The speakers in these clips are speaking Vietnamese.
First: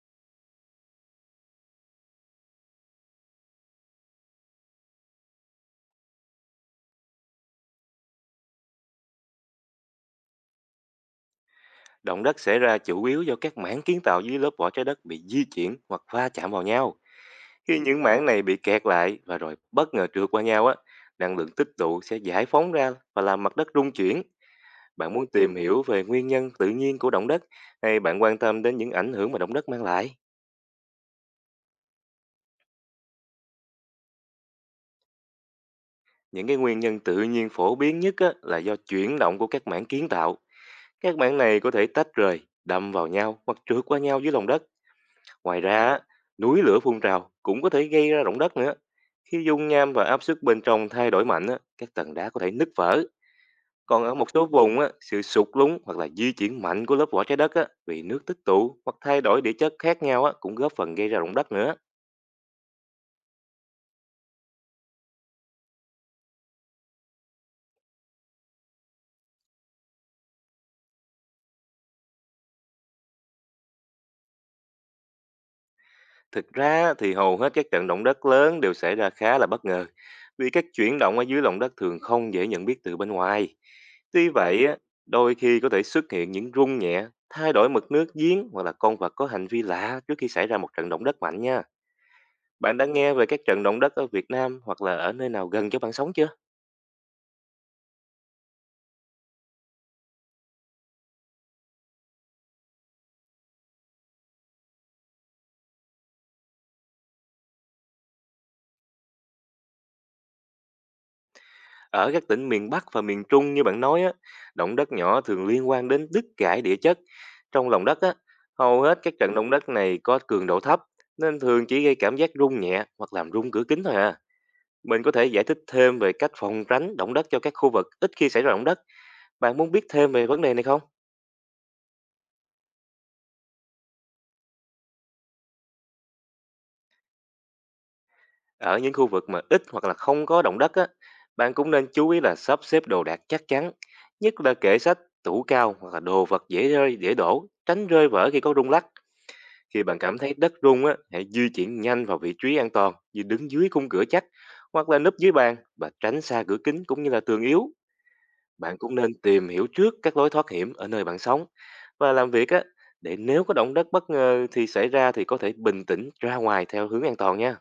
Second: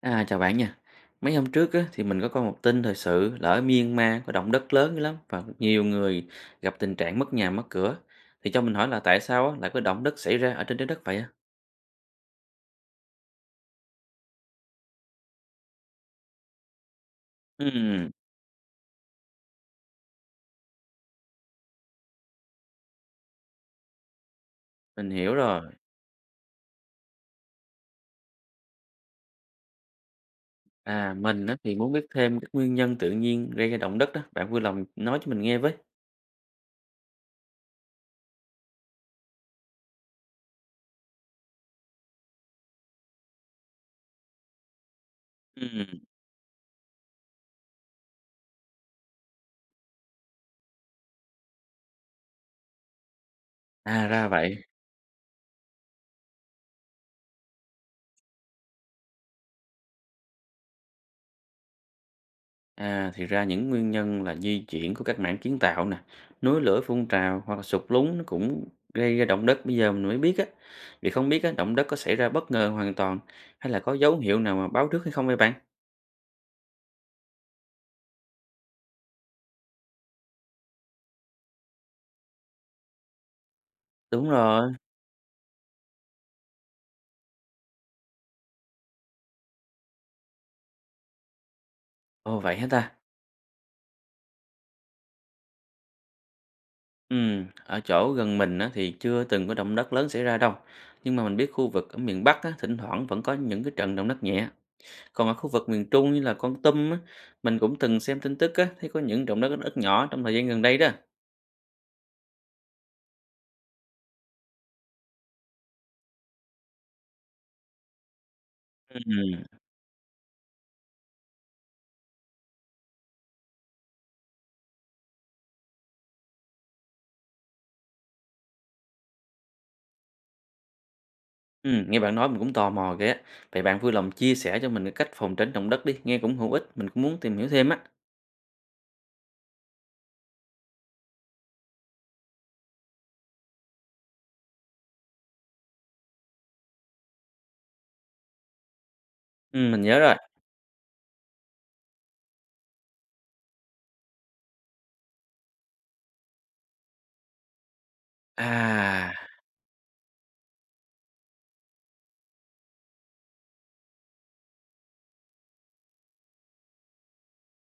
À, chào bạn nha. Mấy hôm trước á, thì mình có coi một tin thời sự là ở Myanmar có động đất lớn dữ lắm và nhiều người gặp tình trạng mất nhà mất cửa. Thì cho mình hỏi là tại sao á, lại có động đất xảy ra ở trên trái đất vậy á? Động đất xảy ra chủ yếu do các mảng kiến tạo dưới lớp vỏ trái đất bị di chuyển hoặc va chạm vào nhau. Khi những Ừm, mảng này bị kẹt lại và rồi bất ngờ trượt qua nhau á, năng lượng tích tụ sẽ giải phóng ra và làm mặt đất rung chuyển. mình Bạn muốn hiểu tìm rồi. hiểu về nguyên nhân tự nhiên của động đất, hay bạn quan tâm đến những ảnh hưởng mà động đất mang lại? À, mình á, thì muốn biết thêm các nguyên nhân tự nhiên gây ra động đất đó. Bạn vui lòng nói cho mình nghe với. Những cái nguyên nhân tự nhiên phổ biến nhất á, là do chuyển động của các mảng kiến tạo. Các mảng này có thể tách rời, đâm vào nhau hoặc trượt qua nhau dưới lòng đất. Ngoài ra, á, Ừm, núi lửa phun trào cũng có thể gây ra động đất nữa. Khi dung nham và áp suất bên trong thay đổi mạnh, á, các tầng đá có thể nứt vỡ. Còn À ở ra một số vậy. vùng, á, sự sụt lún hoặc là di chuyển mạnh của lớp vỏ trái đất á, vì nước tích tụ hoặc thay đổi địa chất khác nhau á, cũng góp phần gây ra động đất nữa. À, thì ra những nguyên nhân là di chuyển của các mảng kiến tạo nè, núi lửa phun trào hoặc là sụt lún nó cũng gây ra động đất bây giờ mình mới biết á. Vì không biết á, động đất có xảy ra bất ngờ hoàn toàn hay là có dấu hiệu nào mà báo trước hay không vậy bạn? Thực ra thì hầu hết các trận động đất lớn đều xảy ra khá là bất ngờ, vì các chuyển động ở dưới lòng đất thường không dễ nhận biết từ bên ngoài. Tuy Đúng vậy, rồi. á, đôi khi có thể xuất hiện những rung nhẹ, thay đổi mực nước giếng hoặc là con vật có hành vi lạ trước khi xảy ra một trận động đất mạnh nha. Ồ vậy hả Bạn đã ta? nghe về các trận động đất ở Việt Nam hoặc là ở nơi nào gần chỗ bạn sống chưa? Ừ, ở chỗ gần mình á, thì chưa từng có động đất lớn xảy ra đâu. Nhưng mà mình biết khu vực ở miền Bắc á, thỉnh thoảng vẫn có những cái trận động đất nhẹ. Còn ở khu vực miền Trung như là Kon Tum á, mình cũng từng xem tin tức á, thấy có những động đất rất nhỏ trong thời gian gần đây đó. Ở các tỉnh miền Bắc và miền Trung như bạn nói á, động đất nhỏ thường liên quan đến đứt gãy địa chất. Trong lòng đất á, hầu hết các trận động Ừ. đất này có cường độ thấp, nên thường chỉ gây cảm giác rung nhẹ hoặc làm rung cửa kính thôi à. Mình có thể giải thích thêm về cách phòng tránh động đất cho các khu vực ít khi xảy ra động đất. Bạn muốn biết thêm về vấn đề này không? Nghe bạn nói mình cũng tò mò kìa. Vậy bạn vui lòng chia sẻ cho mình cái cách phòng tránh động đất đi, nghe cũng hữu ích, mình cũng muốn tìm hiểu thêm á. Ở những khu vực mà ít hoặc là không có động đất á, bạn cũng nên chú ý là sắp xếp đồ đạc chắc chắn, nhất là kệ sách, tủ cao hoặc là đồ vật dễ rơi, dễ đổ, tránh rơi vỡ khi có rung lắc. Mình Khi nhớ bạn rồi. cảm thấy đất rung á, hãy di chuyển nhanh vào vị trí an toàn như đứng dưới khung cửa chắc hoặc là núp dưới bàn, và tránh xa cửa kính cũng như là tường yếu. Bạn cũng À, nên tìm hiểu trước các lối thoát hiểm ở nơi bạn sống và làm việc á, để nếu có động đất bất ngờ thì xảy ra thì có thể bình tĩnh ra ngoài theo hướng an toàn nha.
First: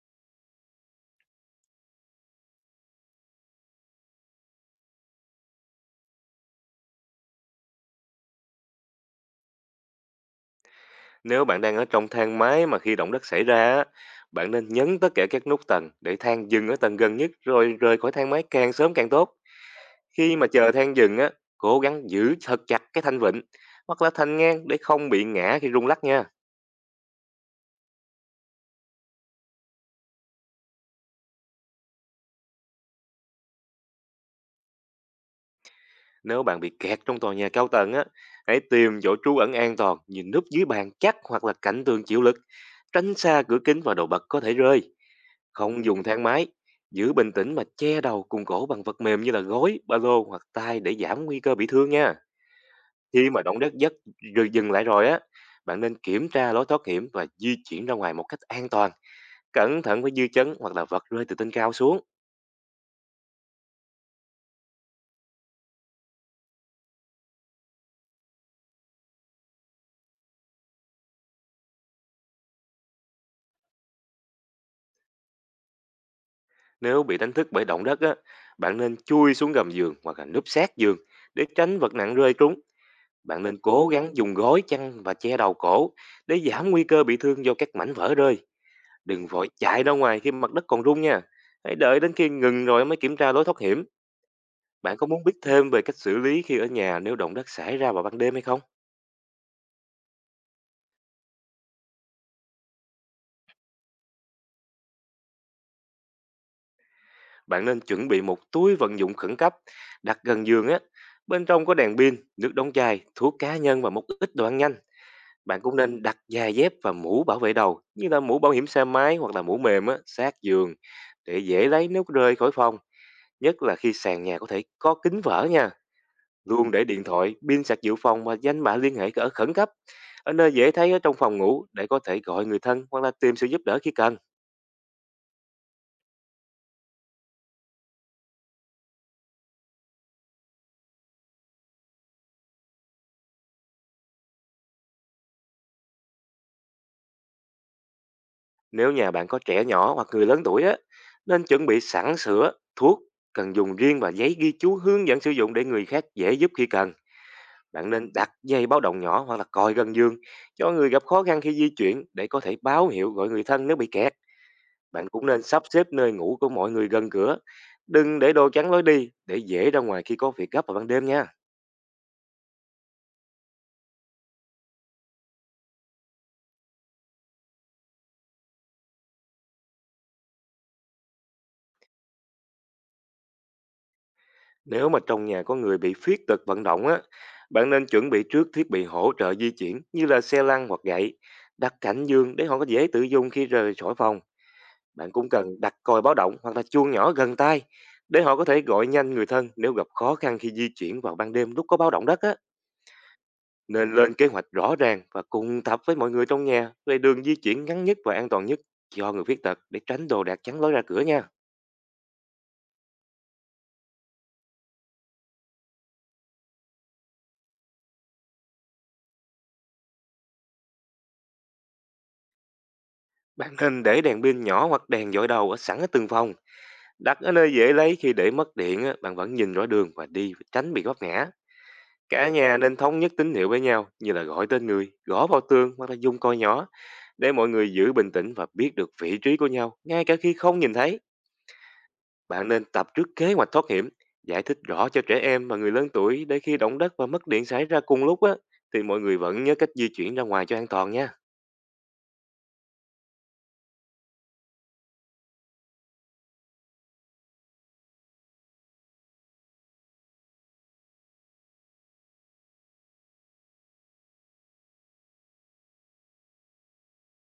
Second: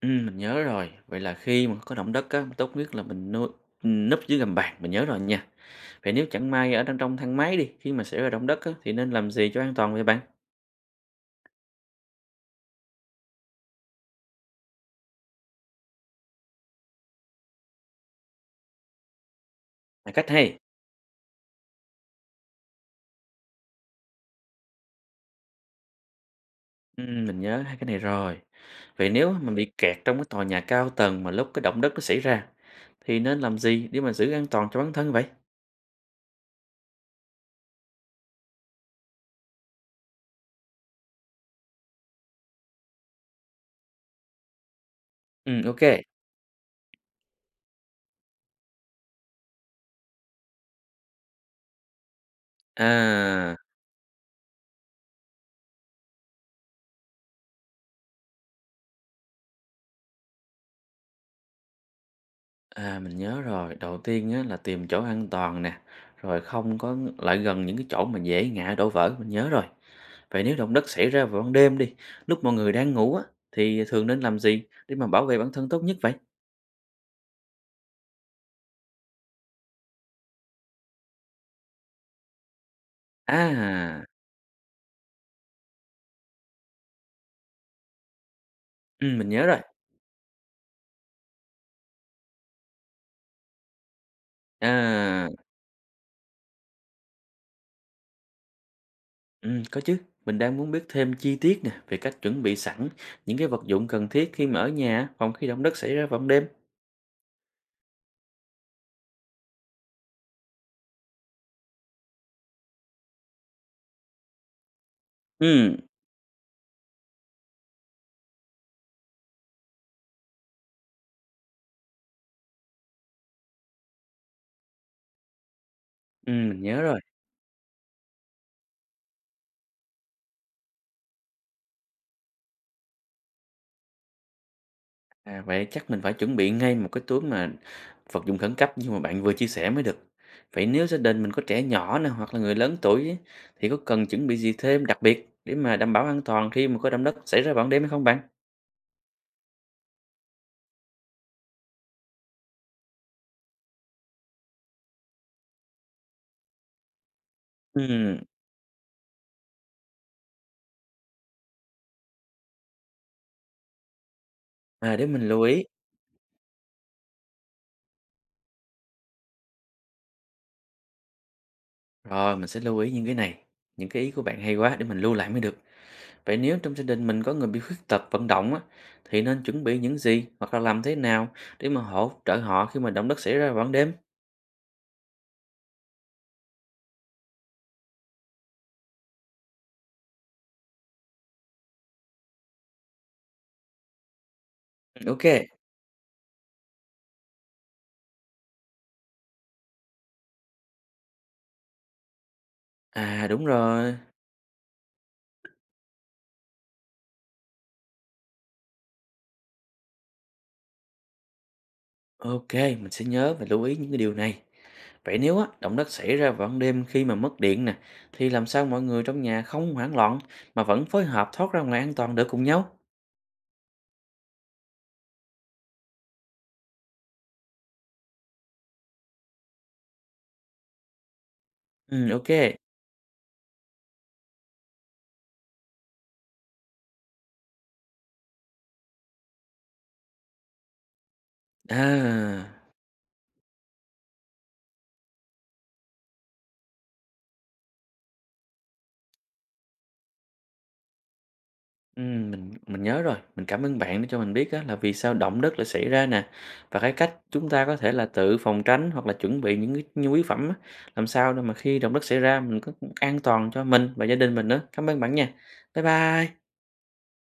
mình nhớ rồi. Vậy là khi mà có động đất á, tốt nhất là mình nuôi núp dưới gầm bàn, mình nhớ rồi nha. Vậy nếu chẳng may ở trong trong thang máy đi, khi mà xảy ra động đất á, thì nên làm gì cho an toàn vậy bạn? Nếu bạn đang ở trong thang máy mà khi động đất xảy ra á, bạn nên nhấn tất cả các nút tầng để thang dừng ở tầng gần nhất rồi rời khỏi thang máy càng sớm càng tốt. Là cách Khi mà hay. chờ than dừng á, cố gắng giữ thật chặt cái thanh vịnh hoặc là thanh ngang để không bị ngã khi rung lắc nha. Mình nhớ hai cái này rồi. Vậy nếu mà bị kẹt trong cái tòa nhà cao tầng mà lúc cái động đất nó xảy ra, thì nên làm gì để mà giữ an toàn cho bản thân vậy? Nếu bạn bị kẹt trong tòa nhà cao tầng á, hãy tìm chỗ trú ẩn an toàn, nhìn núp dưới bàn chắc hoặc là cạnh tường chịu lực, tránh xa cửa kính và đồ bật có thể rơi. Ok. Không dùng thang máy, giữ bình tĩnh mà che đầu cùng cổ bằng vật mềm như là gối, ba lô hoặc tay để giảm nguy cơ bị thương nha. Khi mà À. động đất giấc rồi dừng lại rồi á, bạn nên kiểm tra lối thoát hiểm và di chuyển ra ngoài một cách an toàn. Cẩn thận với dư chấn hoặc là vật rơi từ trên cao xuống. À, mình nhớ rồi, đầu tiên á là tìm chỗ an toàn nè, rồi không có lại gần những cái chỗ mà dễ ngã đổ vỡ, mình nhớ rồi. Vậy nếu động đất xảy ra vào ban đêm đi, lúc mọi người đang ngủ á, thì thường nên làm gì để mà bảo vệ bản thân tốt nhất vậy? Nếu bị đánh thức bởi động đất á, bạn nên chui xuống gầm giường hoặc là núp sát giường để tránh vật nặng rơi trúng. Bạn nên cố À, gắng dùng gối chăn và che đầu cổ để giảm nguy cơ bị thương do các mảnh vỡ rơi. ừ, Đừng mình nhớ vội rồi. chạy ra ngoài khi mặt đất còn rung nha. Hãy đợi đến khi ngừng rồi mới kiểm tra lối thoát hiểm. Bạn có muốn À, biết thêm về cách xử lý khi ở nhà nếu động đất xảy ra vào ban đêm hay không? ừ, có chứ. Mình đang muốn biết thêm chi tiết nè về cách chuẩn bị sẵn những cái vật dụng cần thiết khi mà ở nhà phòng khi động đất xảy ra vào ban đêm. Bạn nên chuẩn bị một túi vận dụng khẩn cấp đặt gần giường á, bên trong có đèn pin, nước đóng chai, thuốc cá nhân và một ít đồ ăn nhanh. Bạn cũng Ừ, nên đặt giày dép và mũ bảo vệ đầu, như là mũ bảo hiểm xe máy hoặc là mũ mềm á, sát giường để dễ lấy nếu rơi khỏi phòng, nhất là khi sàn nhà có thể có kính vỡ nha. ừ, mình Luôn nhớ để rồi. điện thoại, pin sạc dự phòng và danh bạ liên hệ ở khẩn cấp ở nơi dễ thấy ở trong phòng ngủ, để có thể gọi người thân hoặc là tìm sự giúp đỡ khi cần. À, vậy chắc mình phải chuẩn bị ngay một cái túi mà vật dụng khẩn cấp như mà bạn vừa chia sẻ mới được. Vậy nếu gia đình mình có trẻ nhỏ nè hoặc là người lớn tuổi ấy, thì có cần chuẩn bị gì thêm đặc biệt để mà đảm bảo an toàn khi mà có động đất xảy ra vào ban đêm hay không bạn? Nếu nhà bạn có trẻ nhỏ hoặc người lớn tuổi á, nên chuẩn bị sẵn sữa, thuốc cần dùng riêng và giấy ghi chú hướng dẫn sử dụng để người khác dễ giúp khi cần. Bạn nên Ừm, đặt dây báo động nhỏ hoặc là còi gần giường cho người gặp khó khăn khi di chuyển, để có thể báo hiệu gọi người thân nếu bị kẹt. À, để Bạn cũng mình lưu nên sắp ý. xếp nơi ngủ của mọi người gần cửa. Đừng để đồ chắn lối đi, để dễ ra ngoài khi có việc gấp vào ban đêm nha. Rồi mình sẽ lưu ý những cái này. Những cái ý của bạn hay quá để mình lưu lại mới được. Vậy nếu trong gia đình mình có người bị khuyết tật vận động á, thì nên chuẩn bị những gì hoặc là làm thế nào để mà hỗ trợ họ khi mà động đất xảy ra vào ban đêm? Nếu mà trong nhà có người bị khuyết tật vận động á, bạn nên chuẩn bị trước thiết bị hỗ trợ di chuyển như là xe lăn hoặc gậy, đặt cảnh dương để họ có dễ tự dùng khi rời khỏi phòng. Ừ, Bạn ok. cũng cần đặt còi báo động hoặc là chuông nhỏ gần tai để họ có thể gọi nhanh người thân nếu gặp khó khăn khi di chuyển vào ban đêm lúc có báo động đất á. À đúng Nên rồi. lên kế hoạch rõ ràng và cùng tập với mọi người trong nhà về đường di chuyển ngắn nhất và an toàn nhất cho người khuyết tật, để tránh đồ đạc chắn lối ra cửa nha. Ok, mình sẽ nhớ và lưu ý những cái điều này. Vậy nếu á, động đất xảy ra vào ban đêm khi mà mất điện nè, thì làm sao mọi người trong nhà không hoảng loạn mà vẫn phối hợp thoát ra ngoài an toàn được cùng nhau? Bạn nên để đèn pin nhỏ hoặc đèn dội đầu ở sẵn ở từng phòng. Đặt ở nơi dễ lấy, khi để mất điện á, bạn vẫn nhìn rõ đường và đi và tránh bị vấp ngã. Ừ, ok. Cả nhà nên thống nhất tín hiệu với nhau như là gọi tên người, gõ vào tường hoặc là dùng coi nhỏ, để mọi người giữ bình tĩnh và biết được vị trí của nhau ngay cả khi không nhìn thấy. À, Bạn nên tập trước kế hoạch thoát hiểm, giải thích rõ cho trẻ em và người lớn tuổi, để khi động đất và mất điện xảy ra cùng lúc á, thì mọi người vẫn nhớ cách di chuyển ra ngoài cho an toàn nha. ừ, mình nhớ rồi. Mình cảm ơn bạn đã cho mình biết á, là vì sao động đất lại xảy ra nè và cái cách chúng ta có thể là tự phòng tránh hoặc là chuẩn bị những cái nhu yếu phẩm á, làm sao để mà khi động đất xảy ra mình có an toàn cho mình và gia đình mình nữa. Cảm ơn bạn nha. Bye bye.